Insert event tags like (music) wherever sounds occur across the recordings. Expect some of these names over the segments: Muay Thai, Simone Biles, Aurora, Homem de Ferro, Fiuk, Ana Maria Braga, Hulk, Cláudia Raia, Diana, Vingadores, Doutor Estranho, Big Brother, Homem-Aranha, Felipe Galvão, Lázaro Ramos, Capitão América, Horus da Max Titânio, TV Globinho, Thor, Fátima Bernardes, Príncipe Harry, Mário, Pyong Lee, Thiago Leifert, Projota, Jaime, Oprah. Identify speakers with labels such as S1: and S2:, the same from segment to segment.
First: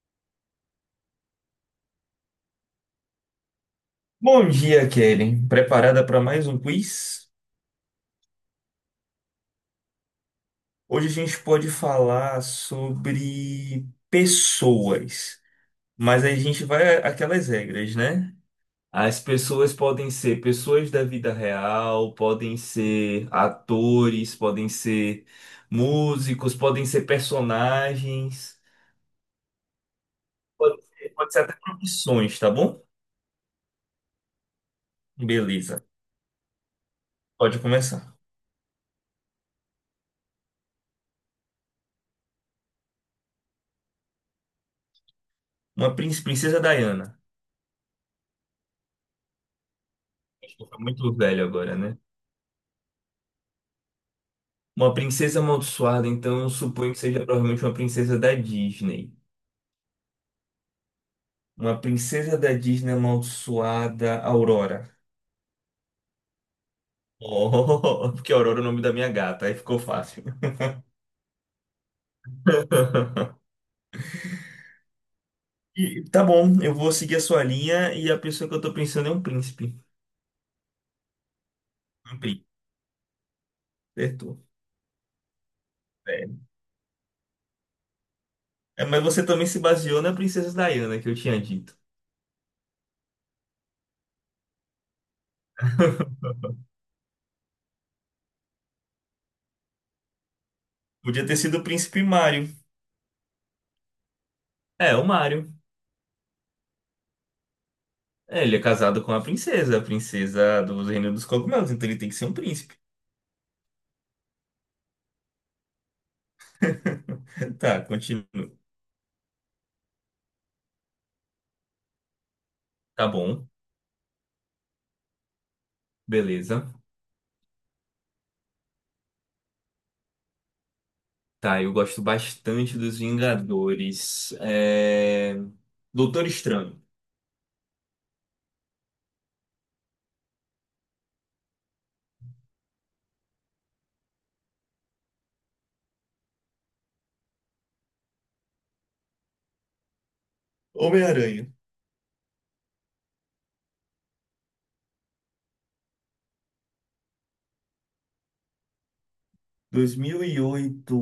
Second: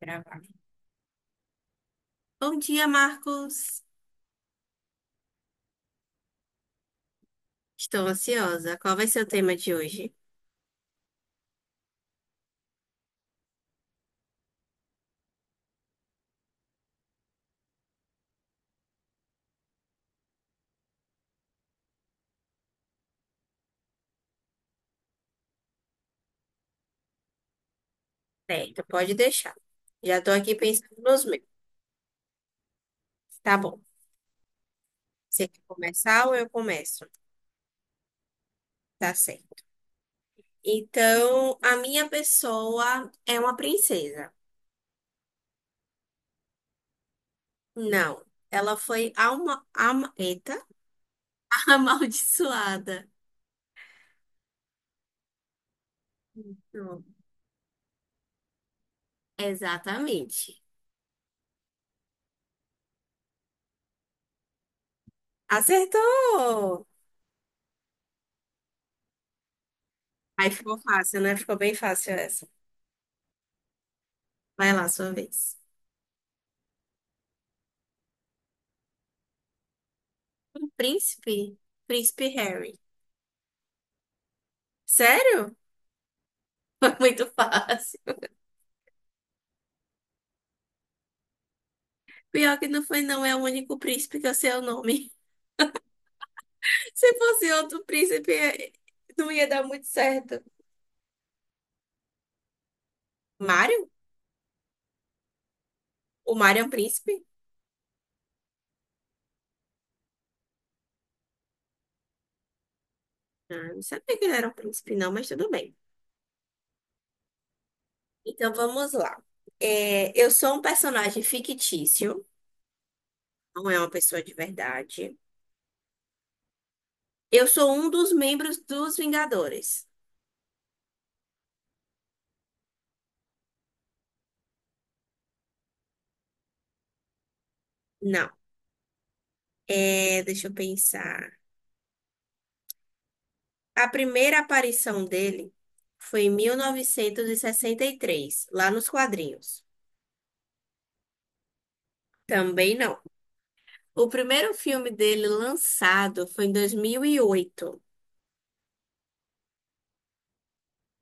S1: Gravar. Bom dia, Marcos.
S2: Bom dia, Kelly. Preparada para mais um quiz?
S1: Estou ansiosa. Qual vai ser o tema de hoje?
S2: Hoje a gente pode falar sobre pessoas, mas aí a gente vai àquelas regras, né? As pessoas podem ser pessoas da vida real, podem ser atores, podem ser músicos, podem ser personagens,
S1: Certo, pode deixar. Já estou aqui
S2: pode
S1: pensando
S2: ser,
S1: nos
S2: pode ser
S1: meus.
S2: até profissões, tá bom?
S1: Tá bom. Você quer
S2: Beleza.
S1: começar ou eu começo?
S2: Pode começar.
S1: Tá certo. Então, a minha pessoa é uma princesa.
S2: Uma princesa Diana.
S1: Não, ela foi alma, ama, eita,
S2: Estou muito velho
S1: (laughs)
S2: agora, né?
S1: amaldiçoada.
S2: Uma princesa amaldiçoada, então eu suponho que
S1: Isso.
S2: seja provavelmente uma princesa da Disney.
S1: Exatamente.
S2: Uma princesa da Disney amaldiçoada, Aurora.
S1: Acertou!
S2: Oh, (laughs) porque Aurora é o nome da minha gata, aí ficou fácil.
S1: Aí ficou fácil, né? Ficou bem fácil essa.
S2: (laughs)
S1: Vai lá, sua vez.
S2: Tá bom, eu vou seguir a sua linha e a pessoa que eu tô pensando é um príncipe.
S1: Um príncipe?
S2: Um
S1: Príncipe
S2: príncipe,
S1: Harry.
S2: certo
S1: Sério?
S2: é.
S1: (laughs) Foi muito fácil.
S2: É, mas você também se baseou na princesa Diana que eu tinha dito.
S1: Pior que não foi, não. É o único príncipe que eu sei o nome. (laughs) Se fosse outro príncipe, não ia dar muito certo.
S2: Podia ter sido o príncipe Mário.
S1: Mário?
S2: É, o Mário.
S1: O Mário é um príncipe?
S2: É, ele é casado com a princesa do Reino dos Cogumelos, então ele tem que ser um príncipe.
S1: Ah, não sabia que ele era um príncipe, não, mas tudo bem.
S2: (laughs) Tá, continua.
S1: Então vamos lá. É, eu sou um personagem fictício,
S2: Tá bom,
S1: não é uma pessoa de verdade.
S2: beleza.
S1: Eu sou um dos membros dos Vingadores.
S2: Tá, eu gosto bastante dos Vingadores. Doutor Estranho.
S1: Não. É, deixa eu pensar. A primeira aparição dele foi em mil novecentos e sessenta e três, lá nos quadrinhos.
S2: Homem-Aranha.
S1: Também não. O primeiro filme dele lançado foi em 2008.
S2: 2008.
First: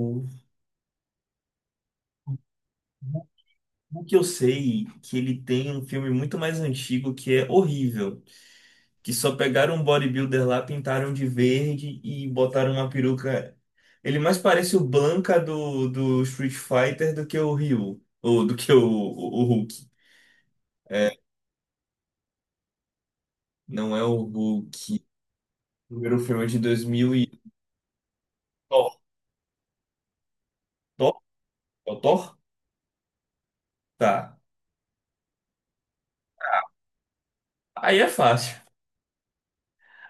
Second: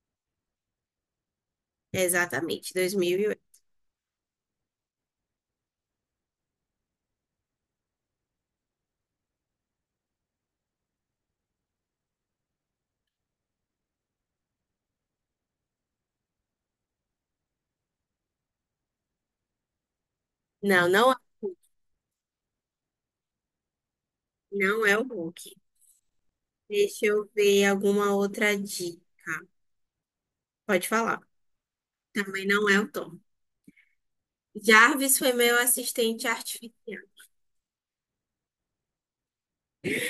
S1: Exatamente, 2008.
S2: O que eu sei, que ele tem um filme muito mais antigo que é horrível, que só pegaram um bodybuilder lá, pintaram de verde e botaram uma peruca. Ele mais parece o Blanca do Street Fighter do que o Ryu, ou do que o Hulk.
S1: Não, não,
S2: É, não é o
S1: não é o
S2: Hulk.
S1: Hulk.
S2: Primeiro filme é de dois
S1: Deixa
S2: mil
S1: eu
S2: e...
S1: ver alguma outra
S2: Thor,
S1: dica. Pode falar.
S2: Thor, é o Thor?
S1: Também não é o Tom.
S2: Tá.
S1: Jarvis foi meu assistente artificial.
S2: Aí é fácil.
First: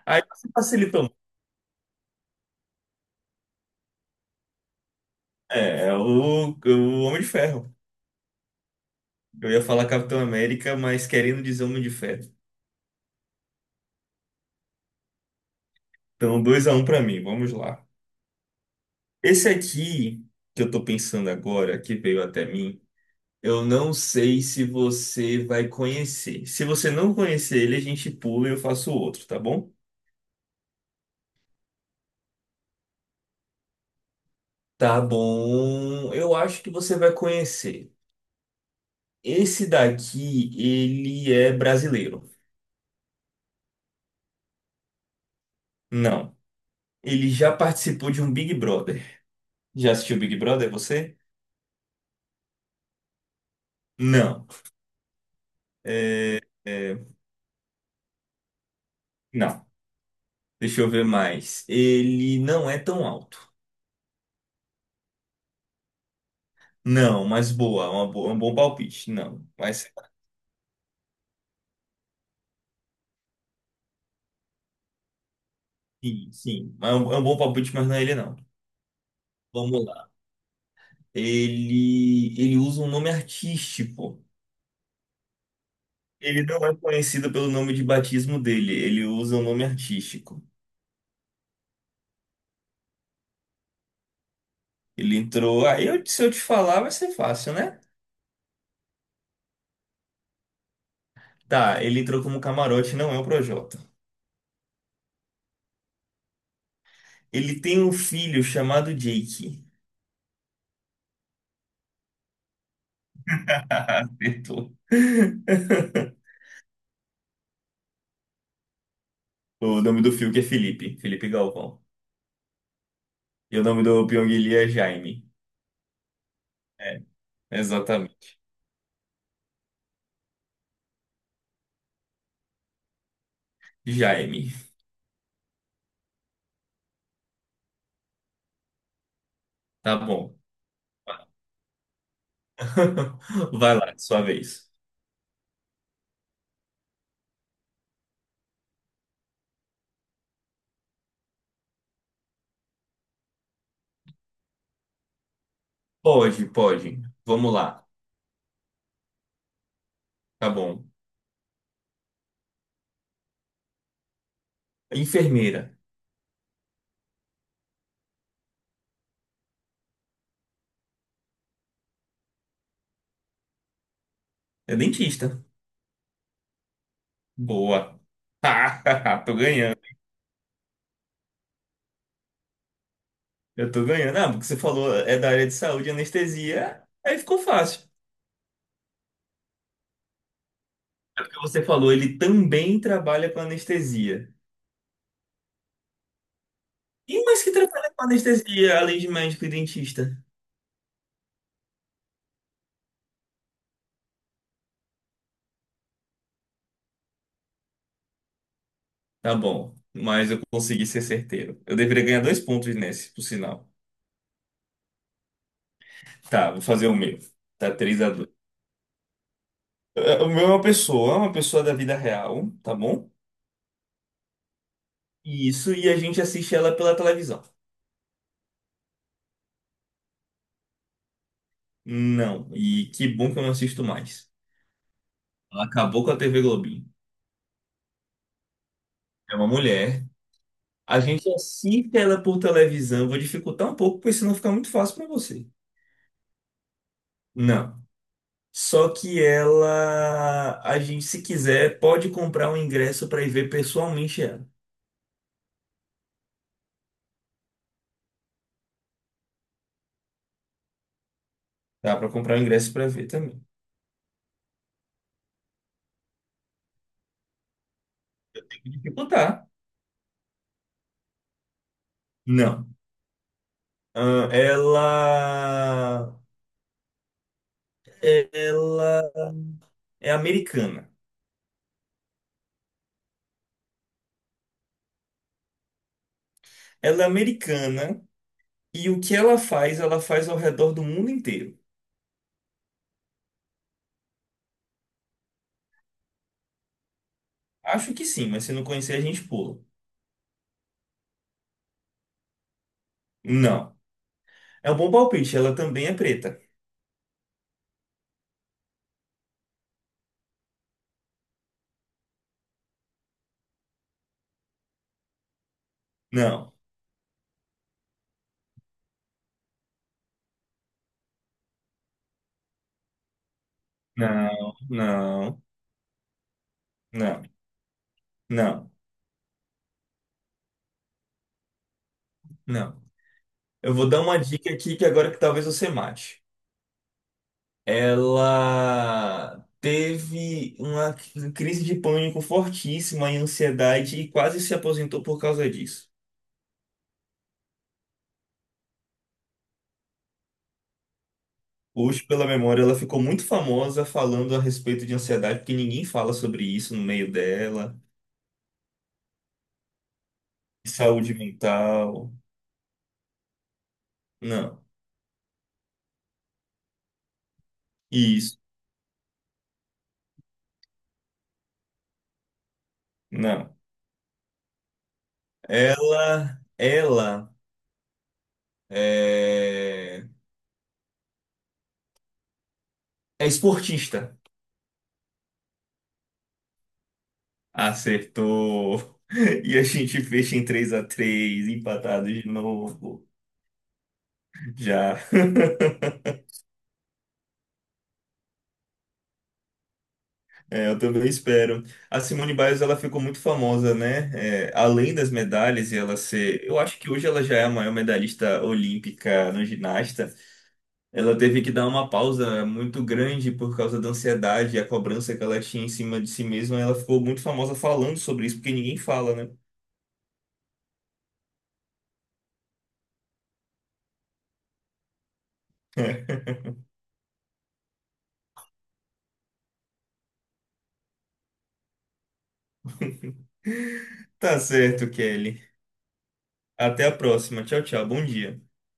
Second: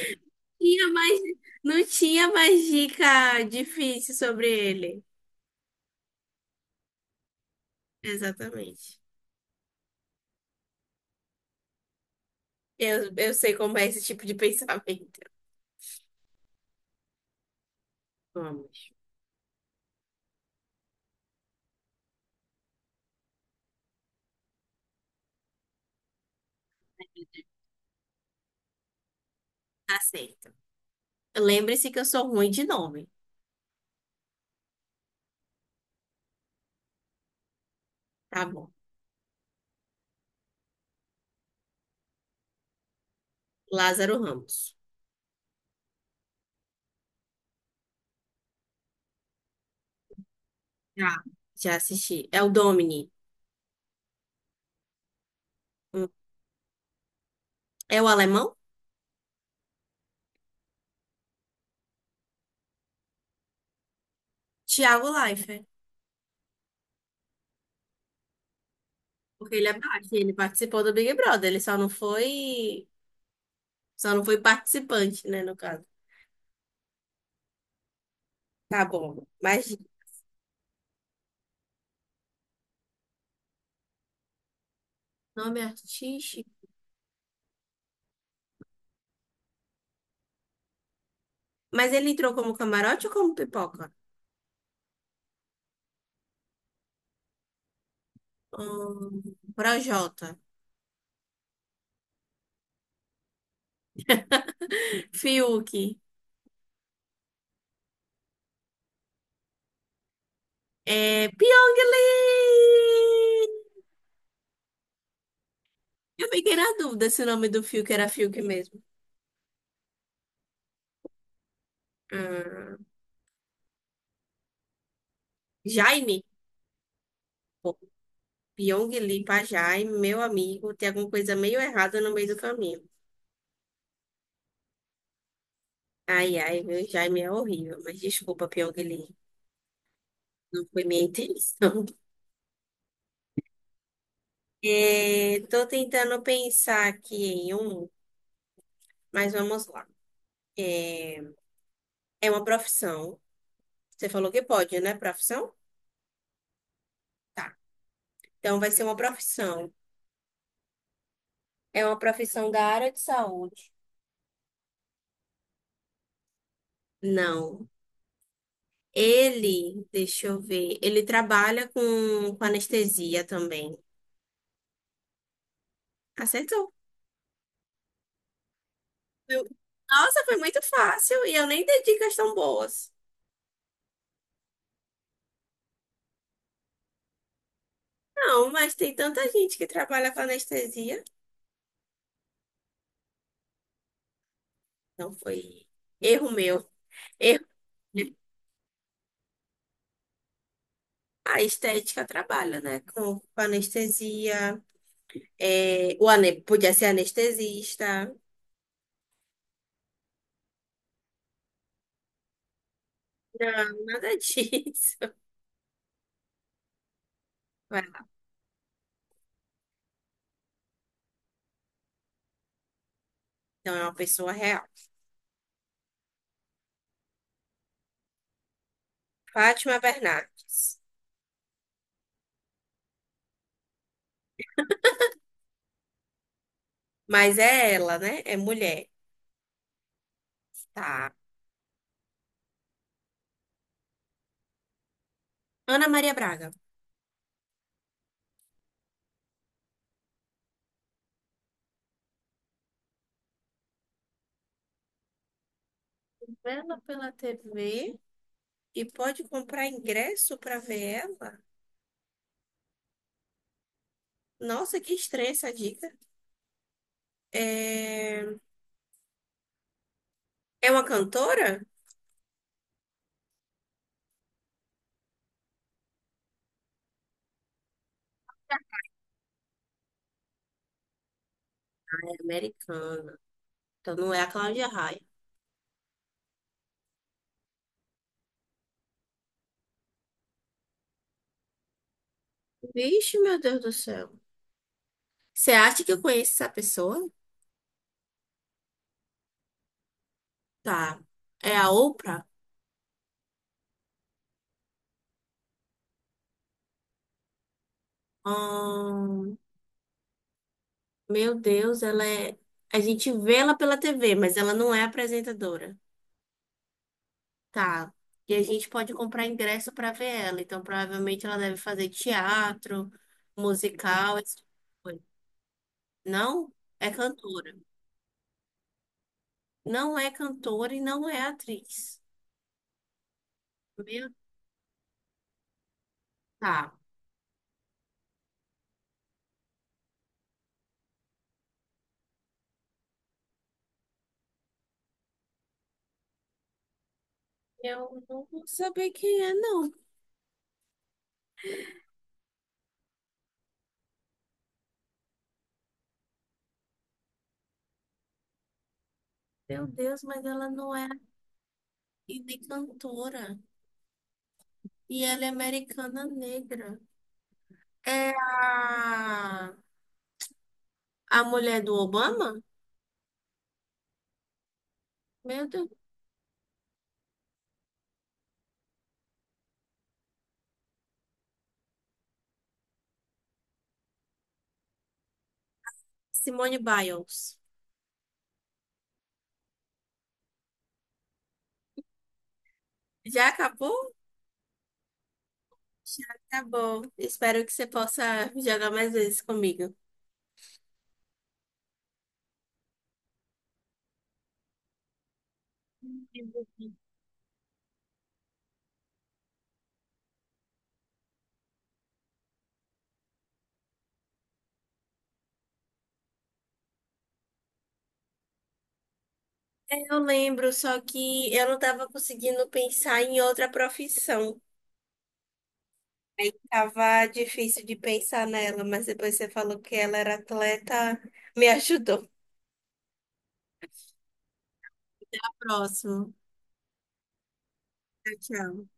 S2: Aí você
S1: Tinha
S2: facilita muito.
S1: mais, não tinha mais dica difícil sobre ele.
S2: É, é o Homem de Ferro.
S1: Exatamente.
S2: Eu ia falar Capitão América, mas querendo dizer Homem de Ferro.
S1: Eu sei como é esse tipo de pensamento.
S2: Então, 2 a um para mim, vamos lá.
S1: Vamos.
S2: Esse aqui que eu tô pensando agora, que veio até mim, eu não sei se você vai conhecer. Se você não conhecer ele, a gente pula e eu faço outro, tá bom?
S1: Aceito. Lembre-se que eu sou ruim de nome.
S2: Tá bom. Eu acho que você vai conhecer.
S1: Tá bom.
S2: Esse daqui, ele é brasileiro.
S1: Lázaro Ramos.
S2: Não. Ele já participou de um Big Brother. Já assistiu Big Brother,
S1: Já.
S2: você?
S1: Já assisti. É o Domini.
S2: Não.
S1: Hum.
S2: É,
S1: É o alemão?
S2: não. Deixa eu ver mais. Ele não é tão alto.
S1: Thiago Leifert.
S2: Não, mas boa. É um bom palpite. Não.
S1: Porque ele é
S2: Mas
S1: baixo. E ele participou do Big Brother. Ele só não foi. Só não foi participante, né, no caso.
S2: sim, sim. Mas é um, é um bom palpite, mas não é ele, não.
S1: Tá bom. Mas
S2: Vamos lá. Ele usa um nome artístico.
S1: nome
S2: Ele
S1: artístico.
S2: não é conhecido pelo nome de batismo dele. Ele usa um nome artístico.
S1: Mas ele entrou como camarote ou como pipoca?
S2: Ele entrou. Aí, se eu te falar, vai ser fácil, né?
S1: Hum, Projota.
S2: Tá, ele entrou como camarote, não é o Projota.
S1: Fiuk.
S2: Ele tem um filho chamado Jake.
S1: É Pyong Lee!
S2: (laughs) Acertou.
S1: Eu fiquei na dúvida se o nome do Fiuk era Fiuk mesmo.
S2: O nome do Fiuk é Felipe, Felipe Galvão.
S1: Ah,
S2: E o nome do Pyong Lee é Jaime.
S1: Jaime?
S2: É,
S1: Pô,
S2: exatamente.
S1: Pyong Lee pra Jaime, meu amigo, tem alguma coisa meio errada no meio do caminho.
S2: Jaime.
S1: Ai, ai, meu Jaime é horrível, mas desculpa, Pyong Lee.
S2: Tá bom.
S1: Não foi minha intenção. (laughs)
S2: (laughs) Vai lá, sua vez.
S1: É, tô tentando pensar aqui em um, mas vamos lá. É uma profissão. Você falou que pode, né? Profissão?
S2: Pode, pode. Vamos
S1: Tá.
S2: lá.
S1: Então vai ser uma profissão.
S2: Tá bom.
S1: É uma profissão da área de saúde.
S2: Enfermeira.
S1: Não. Ele, deixa eu ver, ele trabalha com anestesia também.
S2: É dentista.
S1: Acertou.
S2: Boa. (laughs) Tô
S1: Eu-
S2: ganhando.
S1: Nossa, foi muito fácil e eu nem dei dicas tão boas.
S2: Eu tô ganhando. Ah, porque você falou é da área de saúde, anestesia. Aí ficou fácil.
S1: Não, mas tem tanta gente que trabalha com anestesia.
S2: É porque você falou, ele também trabalha com anestesia.
S1: Não foi erro meu.
S2: E mais
S1: Erro.
S2: que trabalha com anestesia, além de médico e dentista?
S1: A estética trabalha, né? Com anestesia. É, o ane... Podia ser anestesista.
S2: Tá bom, mas eu consegui ser certeiro. Eu deveria ganhar dois pontos nesse, por sinal.
S1: Não, nada (laughs) disso.
S2: Tá, vou fazer o meu. Tá
S1: Vai
S2: 3
S1: lá.
S2: a dois. O meu é uma pessoa da vida real, tá bom?
S1: Então é uma pessoa real.
S2: Isso, e a gente assiste ela pela televisão.
S1: Fátima Bernardes.
S2: Não, e que bom que eu não assisto mais. Ela acabou com a TV Globinho.
S1: Mas é ela, né? É mulher.
S2: É uma mulher. A
S1: Tá.
S2: gente assiste ela por televisão. Vou dificultar um pouco, porque senão fica muito fácil pra você.
S1: Ana Maria Braga.
S2: Não. Só que ela, a gente, se quiser, pode comprar um ingresso para ir ver pessoalmente ela.
S1: Vendo pela TV e pode comprar ingresso para ver ela?
S2: Dá para comprar um ingresso para ver também.
S1: Nossa, que estranha essa dica. É,
S2: Tem que dificultar.
S1: é uma cantora?
S2: Não. Ah, ela é americana.
S1: É americana. Então não é a Cláudia Raia.
S2: Ela é americana e o que ela faz ao redor do mundo inteiro.
S1: Vixe, meu Deus do céu. Você acha que eu conheço essa pessoa?
S2: Acho que sim, mas se não conhecer, a gente pula.
S1: Tá. É a Oprah?
S2: Não. É um bom palpite. Ela também é preta.
S1: Ahn, meu Deus, ela é. A gente vê ela pela TV, mas ela não é apresentadora.
S2: Não.
S1: Tá. E a gente pode comprar ingresso para ver ela. Então, provavelmente ela deve fazer teatro, musical, esse tipo
S2: Não,
S1: de coisa.
S2: não,
S1: Não é
S2: não,
S1: cantora.
S2: não,
S1: Não é cantora e não é atriz.
S2: não. Eu vou dar
S1: Meu,
S2: uma dica aqui que agora que talvez você mate.
S1: tá.
S2: Ela teve uma crise de pânico fortíssima e ansiedade e quase se aposentou por causa disso.
S1: Eu não vou saber quem é, não.
S2: Hoje, pela memória, ela ficou muito famosa falando a respeito de ansiedade, porque ninguém fala sobre isso no meio dela.
S1: Meu Deus, mas ela não é
S2: Saúde mental.
S1: e nem cantora.
S2: Não.
S1: E ela é americana negra. É
S2: Isso.
S1: a mulher do Obama?
S2: Não.
S1: Meu Deus.
S2: Ela é, é esportista.
S1: Simone Biles.
S2: Acertou. (laughs) E a gente fecha em três a três, empatado de novo.
S1: Já acabou?
S2: Já. (laughs)
S1: Tá bom. Espero que você possa jogar mais vezes comigo.
S2: É, eu também espero. A Simone Biles, ela ficou muito famosa, né? É, além das medalhas e ela ser... Eu acho que hoje ela já é a maior medalhista olímpica no ginasta. Ela teve que dar uma pausa muito grande por causa da ansiedade e a cobrança que ela tinha em cima de si mesma. Ela ficou muito famosa falando sobre isso, porque ninguém fala, né?
S1: Eu lembro, só que eu não estava conseguindo pensar em outra profissão.
S2: (laughs)
S1: Tava difícil de pensar nela, mas depois você falou que ela era atleta, me ajudou.
S2: Tá certo, Kelly.
S1: Próximo.
S2: Até a próxima. Tchau, tchau. Bom
S1: Tchau,
S2: dia.
S1: tchau.